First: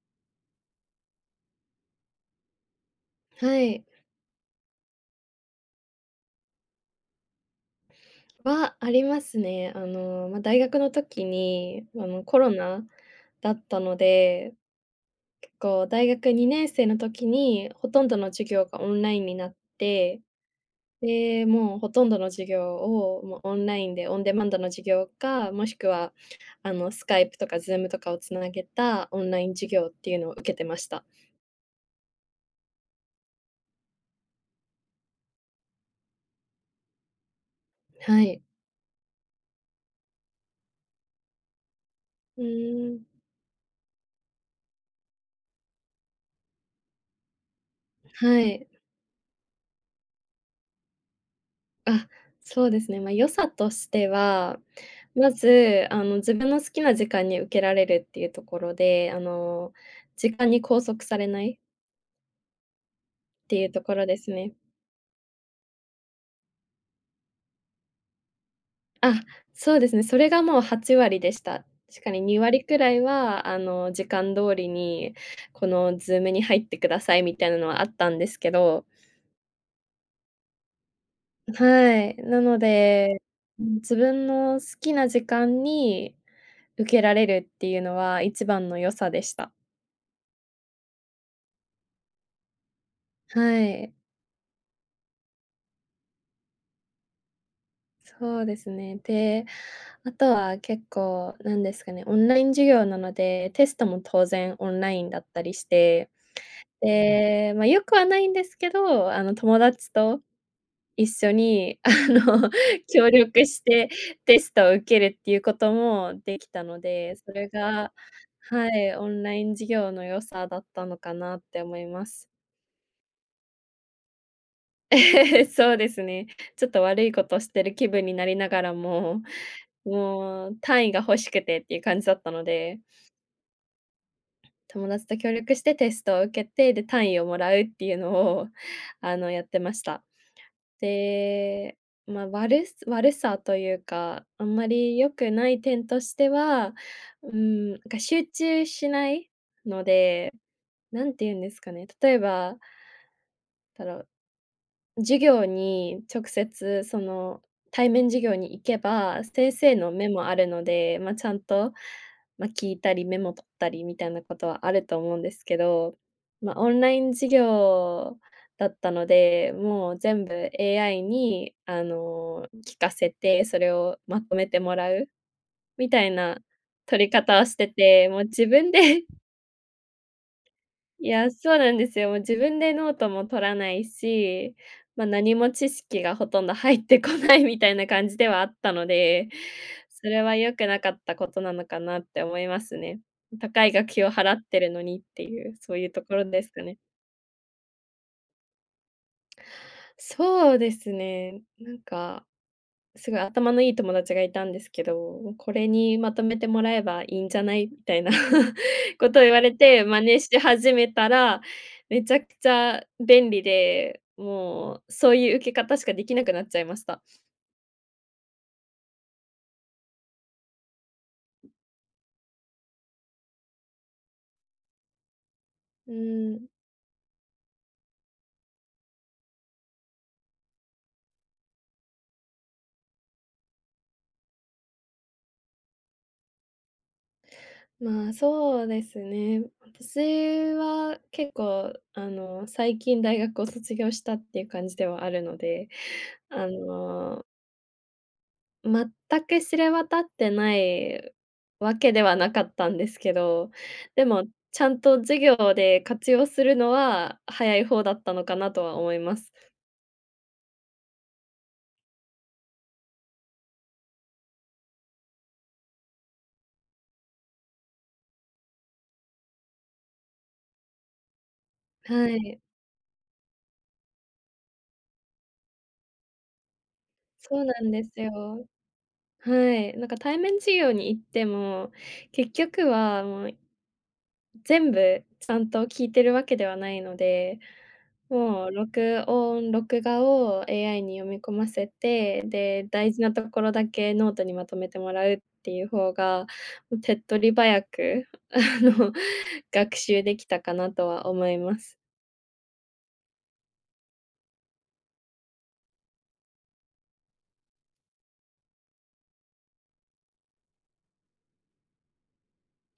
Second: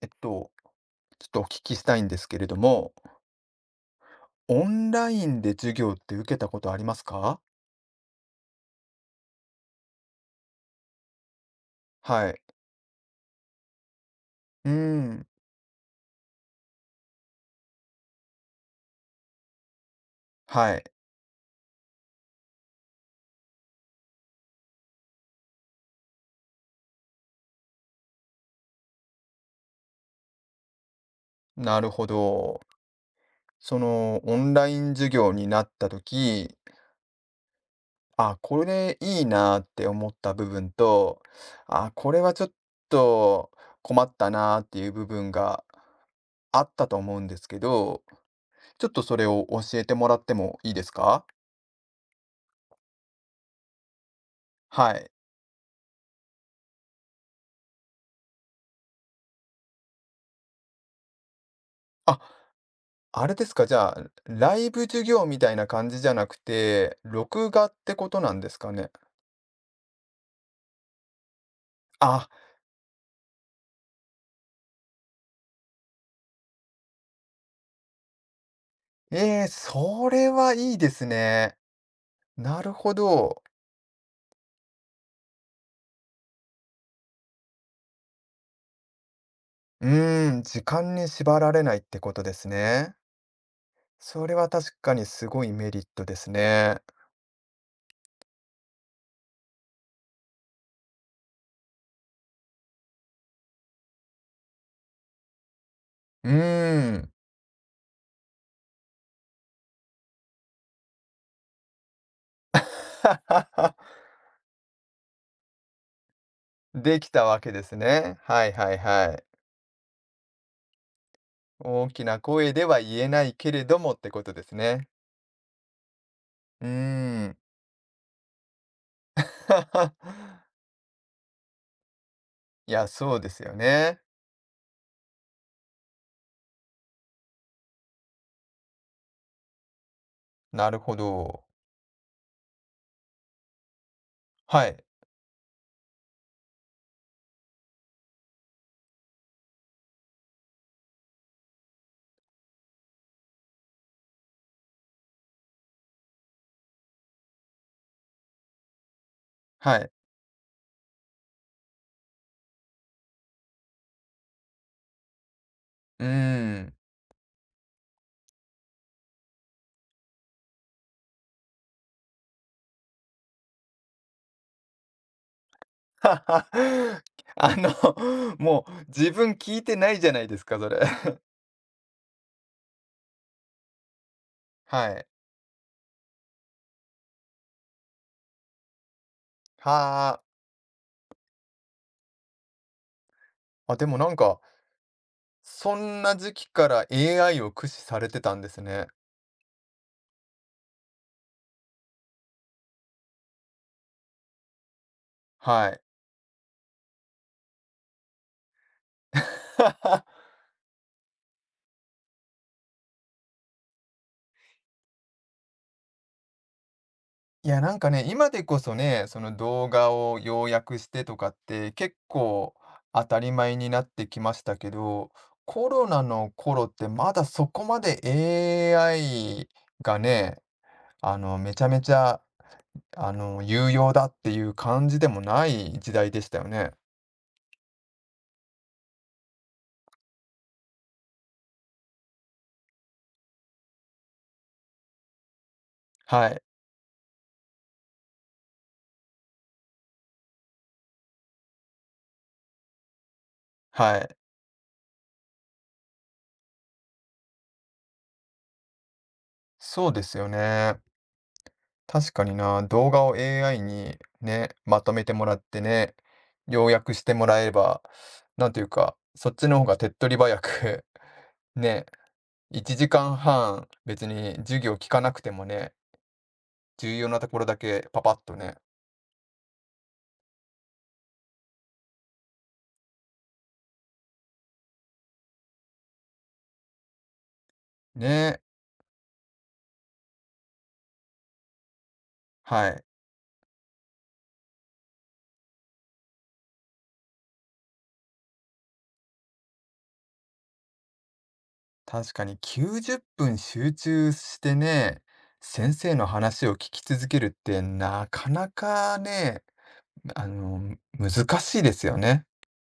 えっと、ちょっとお聞きしたいんですけれども、はい。オンラインで授業って受けたことありますか？ありますね。大学の時に、はコい。ロナだったので、うーん、結構大学2年生の時にほとんどの授業がオンラインになって、はい、で、もうほとんどの授業を、もうオンラインでオンデマンドの授業か、もしくは、スカイプとかズームとかをつなげたオンライン授業っていうのを受けてました。なるほど。そのオンライン授業になった時、はあ、い。これいいなって思った部分と、あ、これはうちょっーん。と困ったなっていう部分があったと思うんですけど、はい。ちょっとそれを教えてもらってもいいですか？あ、そうですね。まあ、良さとしては、はい。まず、自分の好きな時間に受けられるっていうところで、時間に拘束されないっあ、あれですていか、うじとゃこあ、ろですね。ライブ授業みたいな感じじゃなくて、録画ってことなんですかね。あ、そうですね。それがもう8割でした。確かにあ、2割くらいは、時間通りに、このズームに入ってくださいみたいなのはあったんですけど、ええ、それはいいですね。はい。なのなるほで、ど。うん、自分の好きな時間に受けられるっていうのは一番の良さでした。うーん、時間に縛られないってことですね。はい、それは確かにすごいメリットですね。そうですね。で、あとは結構なんですかね、オンライン授業なので、テストも当然オンラインだったりして、うーん。で、まあ、よくはないんですけど、友達と一緒にあの 協力し てテストを受けるっていうこともできたのできで、たそわれけですがね。はいははいい、オはンラい。イン授業の良さだったのかなって思い大きまなす。声では言えないけれどもってことですね。そうですね。ちうょっと悪いこーん。としてる気分になりながらも、もう単位が欲しくてっていう感じだったのいで、や、そうですよね。友達と協力してテストを受けて、で、単位をもらうっていうのを、やってました。なるほど。で、まあ、悪さというか、あんはまい。り良くない点としては、うん、なんか集中しないので、なんて言うんですかね、例えば、授業に直接、対面授業に行けば、先生はい。の目もあるので、まあ、ちゃんと、まあ、聞いたりメモ取ったりみたいなことはあると思うんですけど、うまあ、ーオん。ンライン授業だったので、もう全部 AI に、聞かせて、それをまとめてもらうみ たいなあ取り方をしての、て、もう 自も分うで自分聞いてないじゃないですか、それ。い や、そうなんですよ。もう自分でノートも取らないし、はまい。あ、何も知識がほとんど入ってこないみたいな感じではあったので、そはあ。れは良くなかったことなのかなって思いますね。高いあ、で学も費をなん払か、ってるのにっていう、そそういうんとなころ時で期すかかね。ら AI を駆使されてたんですね。そうですね、なんかすごい頭のいい友達がいたんですけど、これはい。にまとめてもらえばいいんじゃない、みたいな ことを言われて、真 似し始めたら、めちゃくちゃ便利で、もうそういう受け方しかできなくなっちゃいました。いや、なんかね、今でこそね、その動画を要約してとかって結構当たり前になってきましたけど、コロうナのん、頃ってまだそこまで AI がね、めちゃめちゃ、有用だっていう感じでもない時代でしたよね。まあ、そうですね。私は結構、最近大学を卒業したっていう感じではあるので、はい。あの全く知れ渡ってないわけではなかったんですけど、はでい。も、ちゃんと授業で活用するのは早い方だったのかなとは思います。そうですよね。確かにな、動画を AI にね、まとめてもらってね、要約してもらえれば、なんというか、そっちの方が手っ取り早く ね、はい、1時間半、別に授業聞かなくてもね、重要なとこそろうなだんでけパすパッとよ。ね。はい、なんか対面授業に行っても、結局はもう全部ちゃんと聞いてるわけではないのでね、もう録音録画を AI に読み込ませて、で、はい。大事なところだけノートにまとめてもらうっていう方が、もう手っ取り早く、あの、学習できたかなとは思います。確かに90分集中してね、先生の話を聞き続けるってなかなかね、難しいですよね。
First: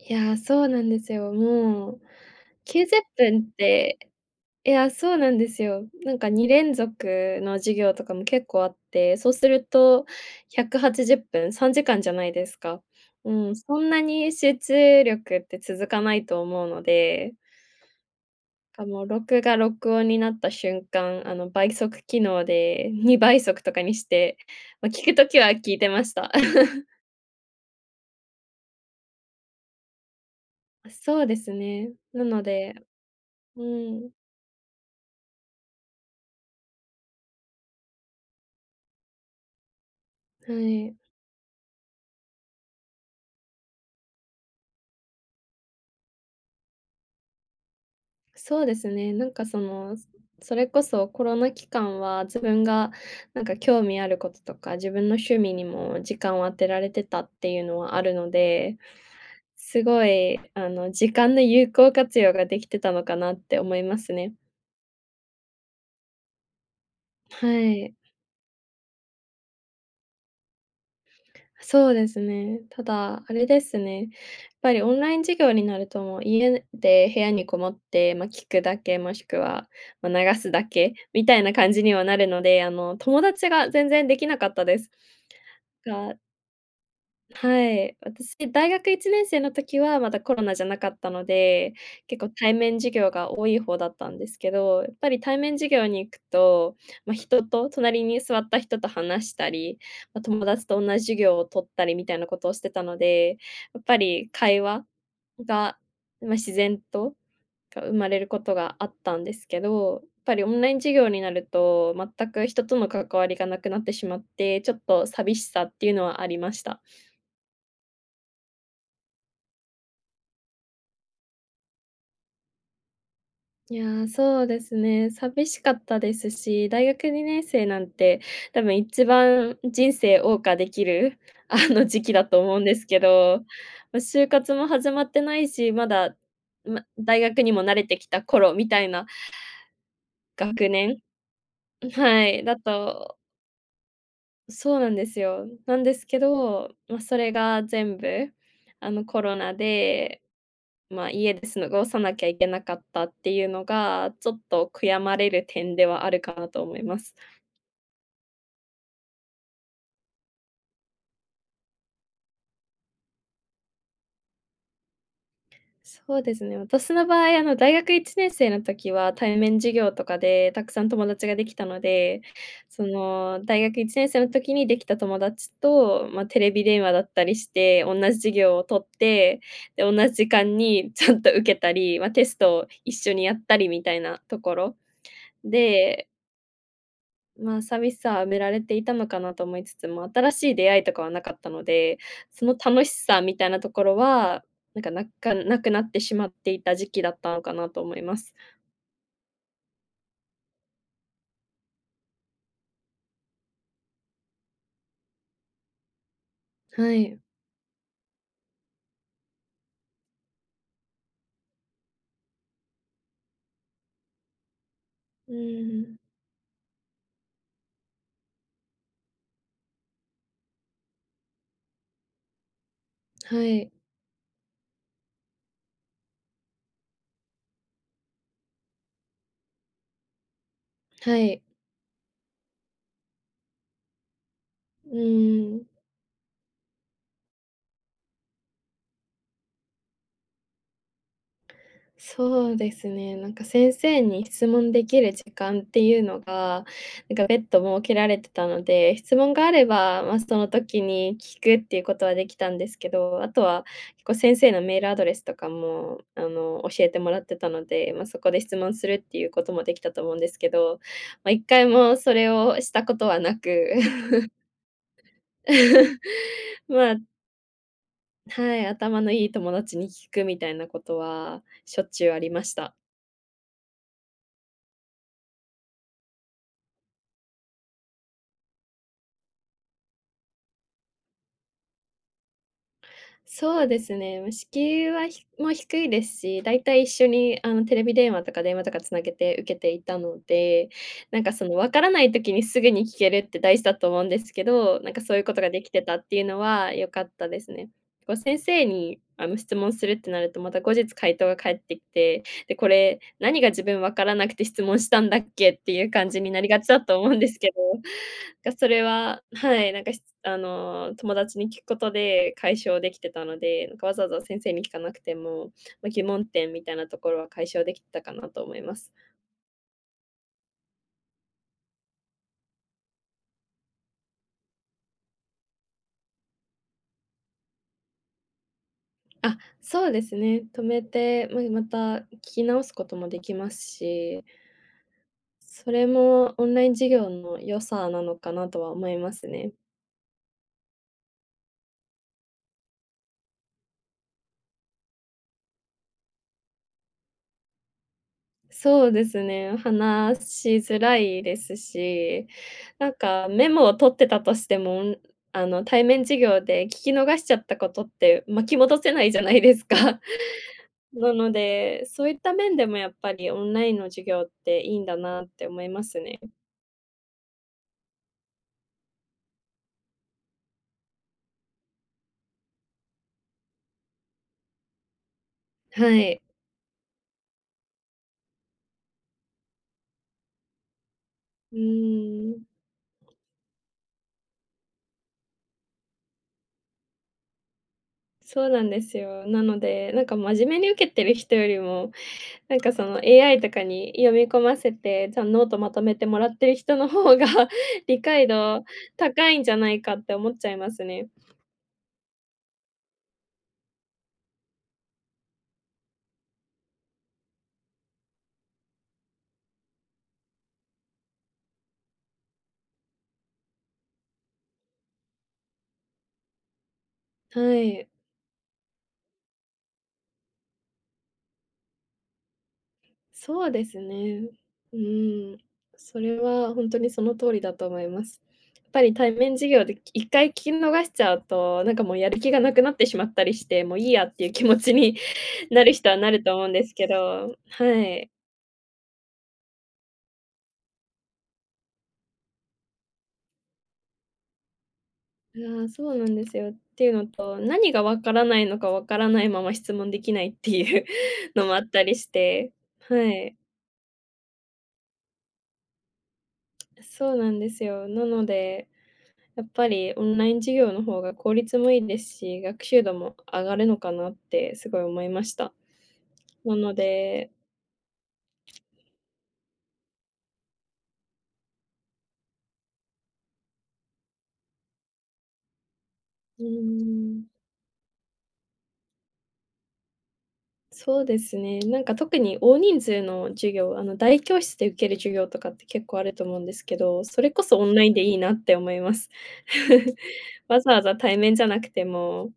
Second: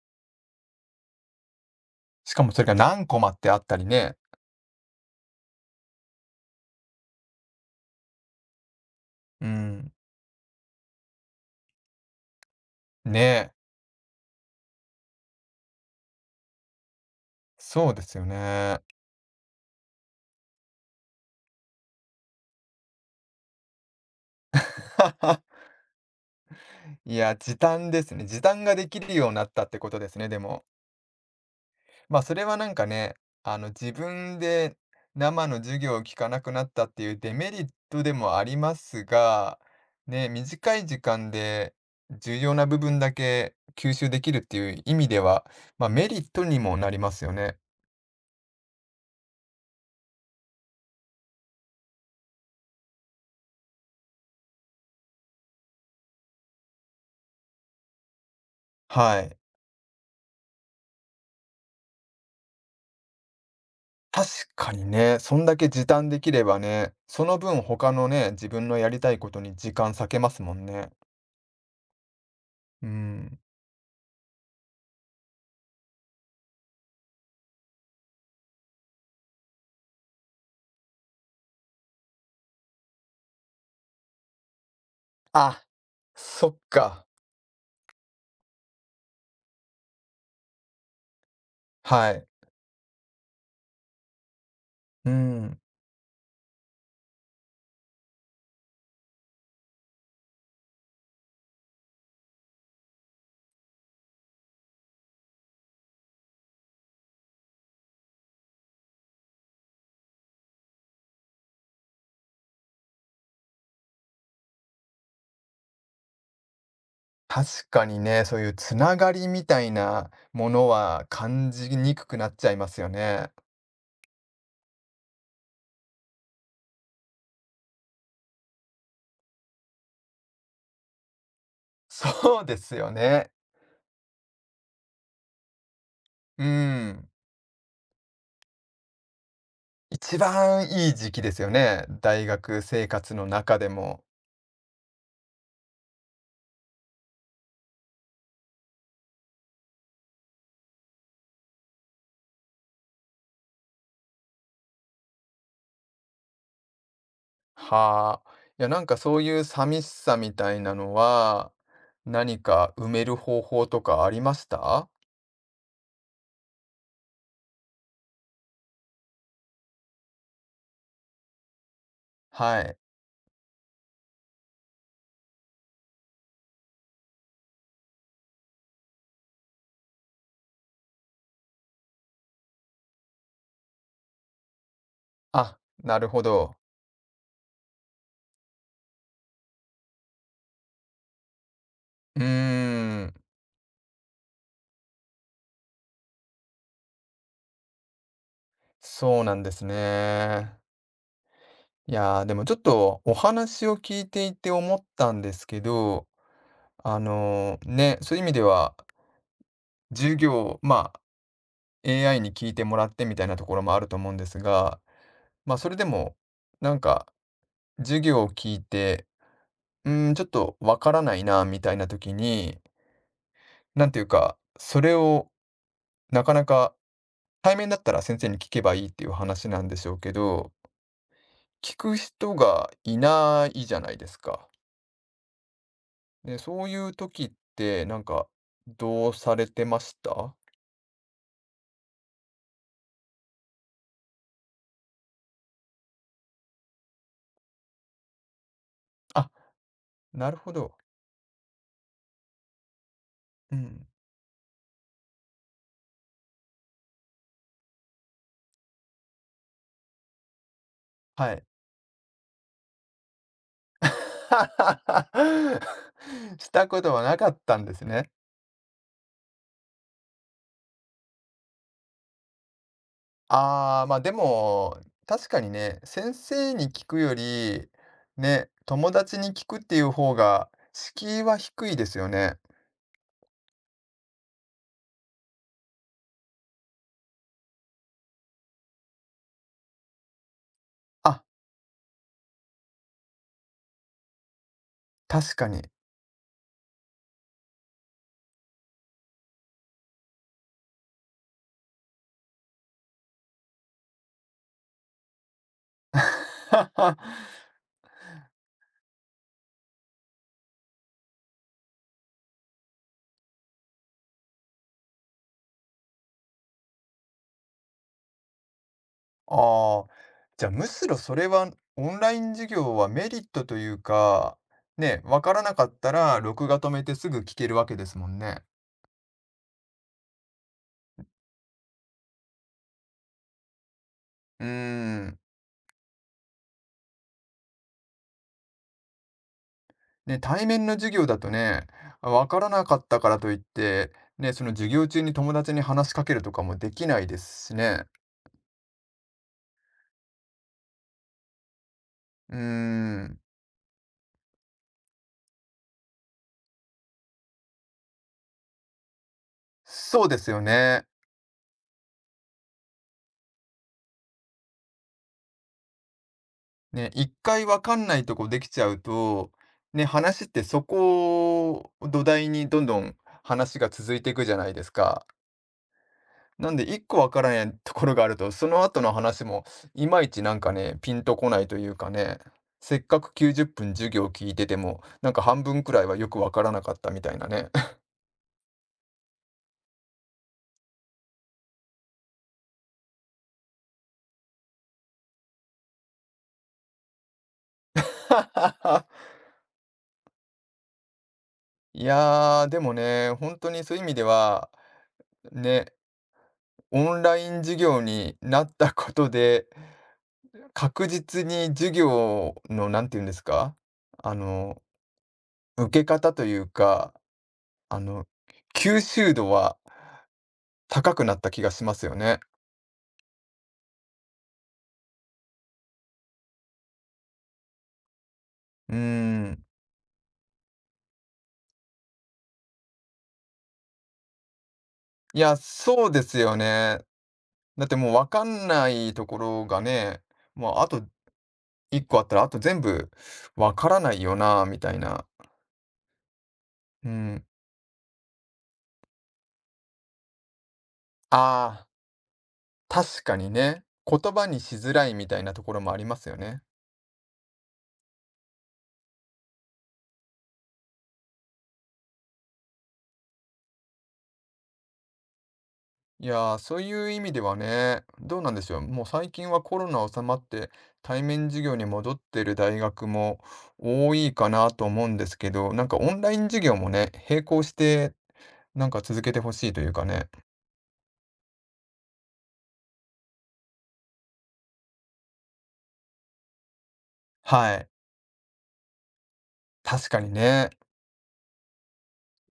いや、そうなんですよ。もうしかもそれが90何コマっ分っぷんてっあったりてね。いや、そうなんですよ。なんか2連続の授業とかも結構あって、そううするん。と180分、3時間じゃないですか。ねうえ、ん、そんなに集中力って続かないと思うので、そうですよね。かもう録画録音になった瞬間、倍速機能で2倍速とかにして、ま、聞くときは 聞いてました。いや、時短ですね。時短ができるようになったってことですね、でも。そうですね。まあ、なそのれはなんでかね、う自ん、分で生の授業を聞かなくなったっていうデメリットでもありますが、ねえ、は短いい。時間で重要な部分だけ吸収できるっていう意味では、まあ、メリットにもなりますよね。そうですね。なんかその、それこそコロナ期間は自分がなんか興味あることとか、自分の趣味にも時間を当てられてたっていうのはあるので、はい。すごいあの時間の有効活用ができてたのかなって思います確ね。かにね、そんだけ時短できればね、その分は他い。のね、自分のやりたいことに時間割けますもんね。そうですね。たうだ、あん。れですね、やっぱりオンライン授業になるともう家で部屋にこもって、まあ、聞くだけ、もしくは、まあ、流すだけみたいな感じにはなるので、友達が全然できなかったです。あ、がそっか。はい、私、大学1年生の時はまだコロナじゃなかったので、は結い。構対面授業が多い方だったんですけど、やっぱうり対面ん。授業に行くと、ま、人と隣に座った人と話したり、ま、友達と同じ授業を取ったりみたいなことをしてたので、やっぱり会話が、ま、自然と生まれることがあったんですけど、やっぱりオンライン授業になると、全く人との関わりがなくなってしまって、ちょっと寂しさっていうのはありました。確かにね、そういうつながりみたいなものは感じにくくなっちゃいますよね。いやー、そうですね。寂しかったですし、大学2年生なんて、多分一番人生謳歌できる 時期だそとうで思うんすですよけね。ど、ま、就活も始まってないし、まだ、うま、ん。大学にも慣れてきた頃みたいな一番学いい年時期ですよね、大はい、学生活の中でも。そうなんですよ。なんですけど、まあ、それが全部、コロナでまあ、家で過ごさなきゃいけなかったっていうのが、ちょっと悔やまれる点ではあるかなと思います。はあ。いや、なんかそういう寂しさみたいなのは、何か埋める方法とかありました？そうですね、私の場合、大学1年生の時は対面授業とかでたくさん友達ができたので、はい。その、大学1年生の時にできた友達と、まあ、テレビ電話だったりして、同じ授業を取って、で、同じ時間にちゃんと受けたり、まあ、テストを一緒にやったりみたいなところあ、なでるほど。まあ、寂しさは埋められていたのかなと思いつつも、新しい出会いとかはなかったので、うーその楽しん、さみたいなところは、なくなってしまっていた時期だったのかなと思います。そうなんですね。いやー、でもちょっとお話を聞いていて思ったんですけど、はい。ね、そういう意味では、授業、まあ、AI に聞いてもらってみたいなところもあると思うんですが、うま、あ、それでん、も、なんか授業を聞いてうーん、ちょっとわからないなみたいな時に、はい、なんていうか、それをなかなか対面だったら先生に聞けばいいっていう話なんでしょうけど、はい。聞く人がいないじゃないですか。うん。で、そういう時ってなんかどうされてましたそうですね、なんか先生に質問できる時間っていうのが、なんか別途設けられてたので、質あ、問があれば、まあ、なるそのほど。時に聞くっていうことはできたんですけど、あとうはん。結構先生のメールアドレスとかも、教えてもらってたので、まあ、そこで質問するっていうこともできたと思うんですけど、まあ、はい。一回もそれをしたことはなく、したこまとあ、はなかったんですね。はい、頭のいい友達に聞くみたいなことはしょっちゅうありました。ああ、ま、あでも、確かにね、先生に聞くより、ね、友達に聞くっていう方が敷居は低いですよね。そうですね。もう敷居はひもう低いですし、だいたい一緒にあのテレビ電話とか電話とか繋げて受けていたので、なあ、んかその分からない時にすぐに聞けるって大事だと思うんですけど、なんかそういうこ確とかがでに。きてたっていうのは良かったですね。こう先生に質問するってなると、また後日回答が返ってきて、で、これ、何が自分分からなくて質問したんだっけっていう感じになりがちだと思うんです けど、が、それははい、なんか、しあの、友達に聞くことで解消できてたので、なんかわざわざ先生に聞かなくても、ま、疑問点みたいなところは解消できてたかなと思います。ああ、じゃ、あむしろそれはオンライン授業はメリットというか、ね、わからなかったら録画止めてすぐ聞けるわけですもんね。あ、そうですね。止めて、また聞き直すこともできますし、うーん。それもオンライン授業の良さなのかなとは思いますね。ね、対面の授業だとね、わからなかったからといって、ね、その授業中に友達に話しかけるとかもできないですしね。そうですね、話しづらいですし、うーなんん、かメモを取ってたとしても、オンあの、対面授業で聞き逃しちゃったことって巻き戻せないじゃないですか。そうですよ ね。なので、そういった面でもやっぱりオンラインの授業っていいんだなって思いますね。ね、一回わかんないとこできちゃうと、ね、話ってそこを土台にどんどん話が続いていくじゃないですか。はい。なんで一個わからなんところがあると、その後の話もいまいちなんかね、ピンとこないとういうかね、ーん、せっかく90分授業を聞いてても、なんか半分くらいはよくわからなかったみたいなね。そうなんですよ。なので、なんか真面目に受けてる人よりも、なんかその AI とかに読み込ませて、じゃあノートまとめてもらってる人の方が 理解度 高いんじゃないかって思っちゃいますね。いやー、でもね、本当にそういう意味では、ね、オンライン授業になったことで、確実に授業のなんて言うんですか、あの、受け方というか、はあい。の、吸収度は高くなった気がしますよね。そうですね。うん。それはほんとにその通りだと思います。やっうーぱり対面ん。授業で一回聞き逃しちゃうと、なんかもうやる気がなくなってしまったりして、もういいやっていう気持ちにいや、なるそ人うはでなするとよ思うんですね。けど、だはってもうわい。かんないところがね、もうあと1個あったら、あと全部わからないよな、みたいな。ああ、そうなんですよ。ってういうのん。と、何がわからないのかわからないまま質問できないっていう のもああっあ、たりして、は確かにい、ね。言葉にしづらいみたいなところもありますよね。そうなんですよ。なので、やっぱりオンライン授業の方が効率もいいですし、学習度も上がるのかなってすごい思いました。いやー、そなうのいう意味でで、はね、どうなんでしょう。もう最近はコロナ収まって、対面授業に戻ってる大学も多いかなと思うんですけど、なんかオンライン授う業もね、ー並ん。行してなんか続けてほしいというかね。そうですね。なんか特に大人数の授業、あの大教室で受ける授業とかって結構あると思うんですけど、それこはそオい。ンラインでいいなって思います。確 かにね。わざわざ対面じゃなくても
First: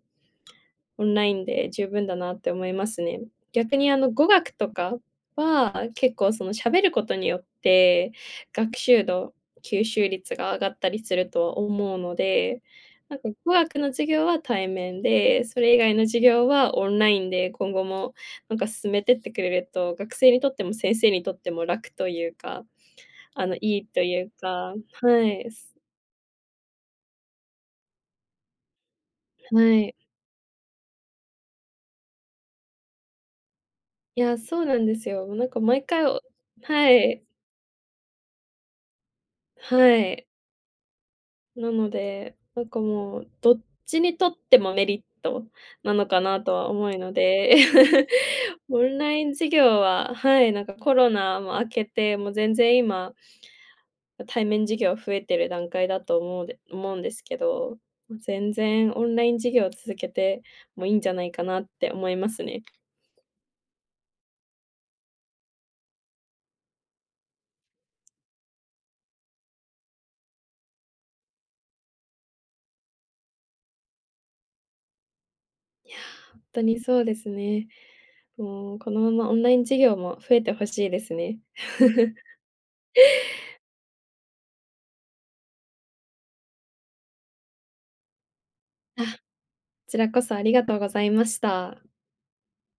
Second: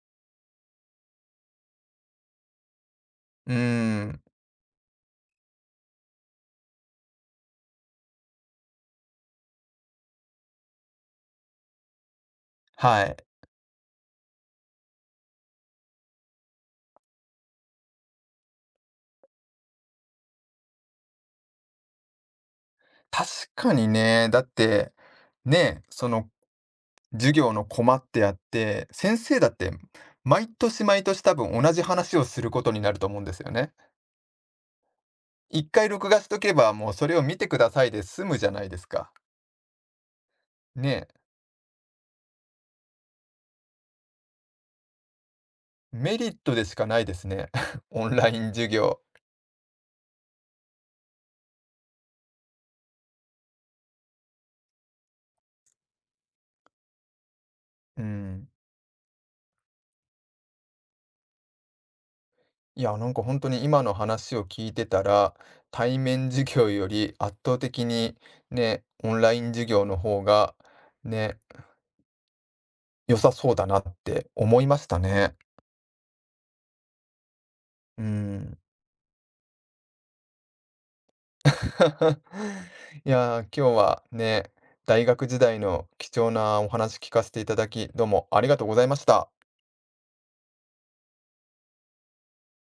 オンラインで十分だなって思いますね。うー逆にあのん。語学とかは、結構その喋ることによって、学習度、吸収率が上がったりするとは思うので、はい。なんか語学の授業は対面で、それ以外の授業はオンラインで今後もなんか進めてってくれると、学生にとっても先生にとっても楽というか、確あの、いかいにといね、うだっか、て、はい、ね、その授業のコマってあって、先生だってはい。毎年毎年多分同じ話をすることになると思うんですよね。いや、そうなんですよ。なんか1毎回回録画お、しとけば、もはうそれをい、見てくださいで済むじゃないですか。はい。ねえ、なので、なんかもう、どっちにとってもメリットなのメかリッなトとではしか思うないのですね。で、オンライン 授オン業。ライン授業は、はい、なんかコロナも明けて、もう全然今、対面授業増えてる段階だと思う思うんですけど、うん。全然オンライン授業を続けてもいいんじゃないかなって思いますね。いや、なんか本当に今の話を聞いてたら、対面授業より圧倒的にね、オンライン授業の方が、ね、良さそうだなって思いましたね。いやー、ほんにそうですね。うん。もうこのままオンライン授業も増えてほしいですね。いやー、今日はね、大学時代の貴重なお話聞かせていただき、どうもありがとうございまあ、しこた。ちらこそありがとうございました。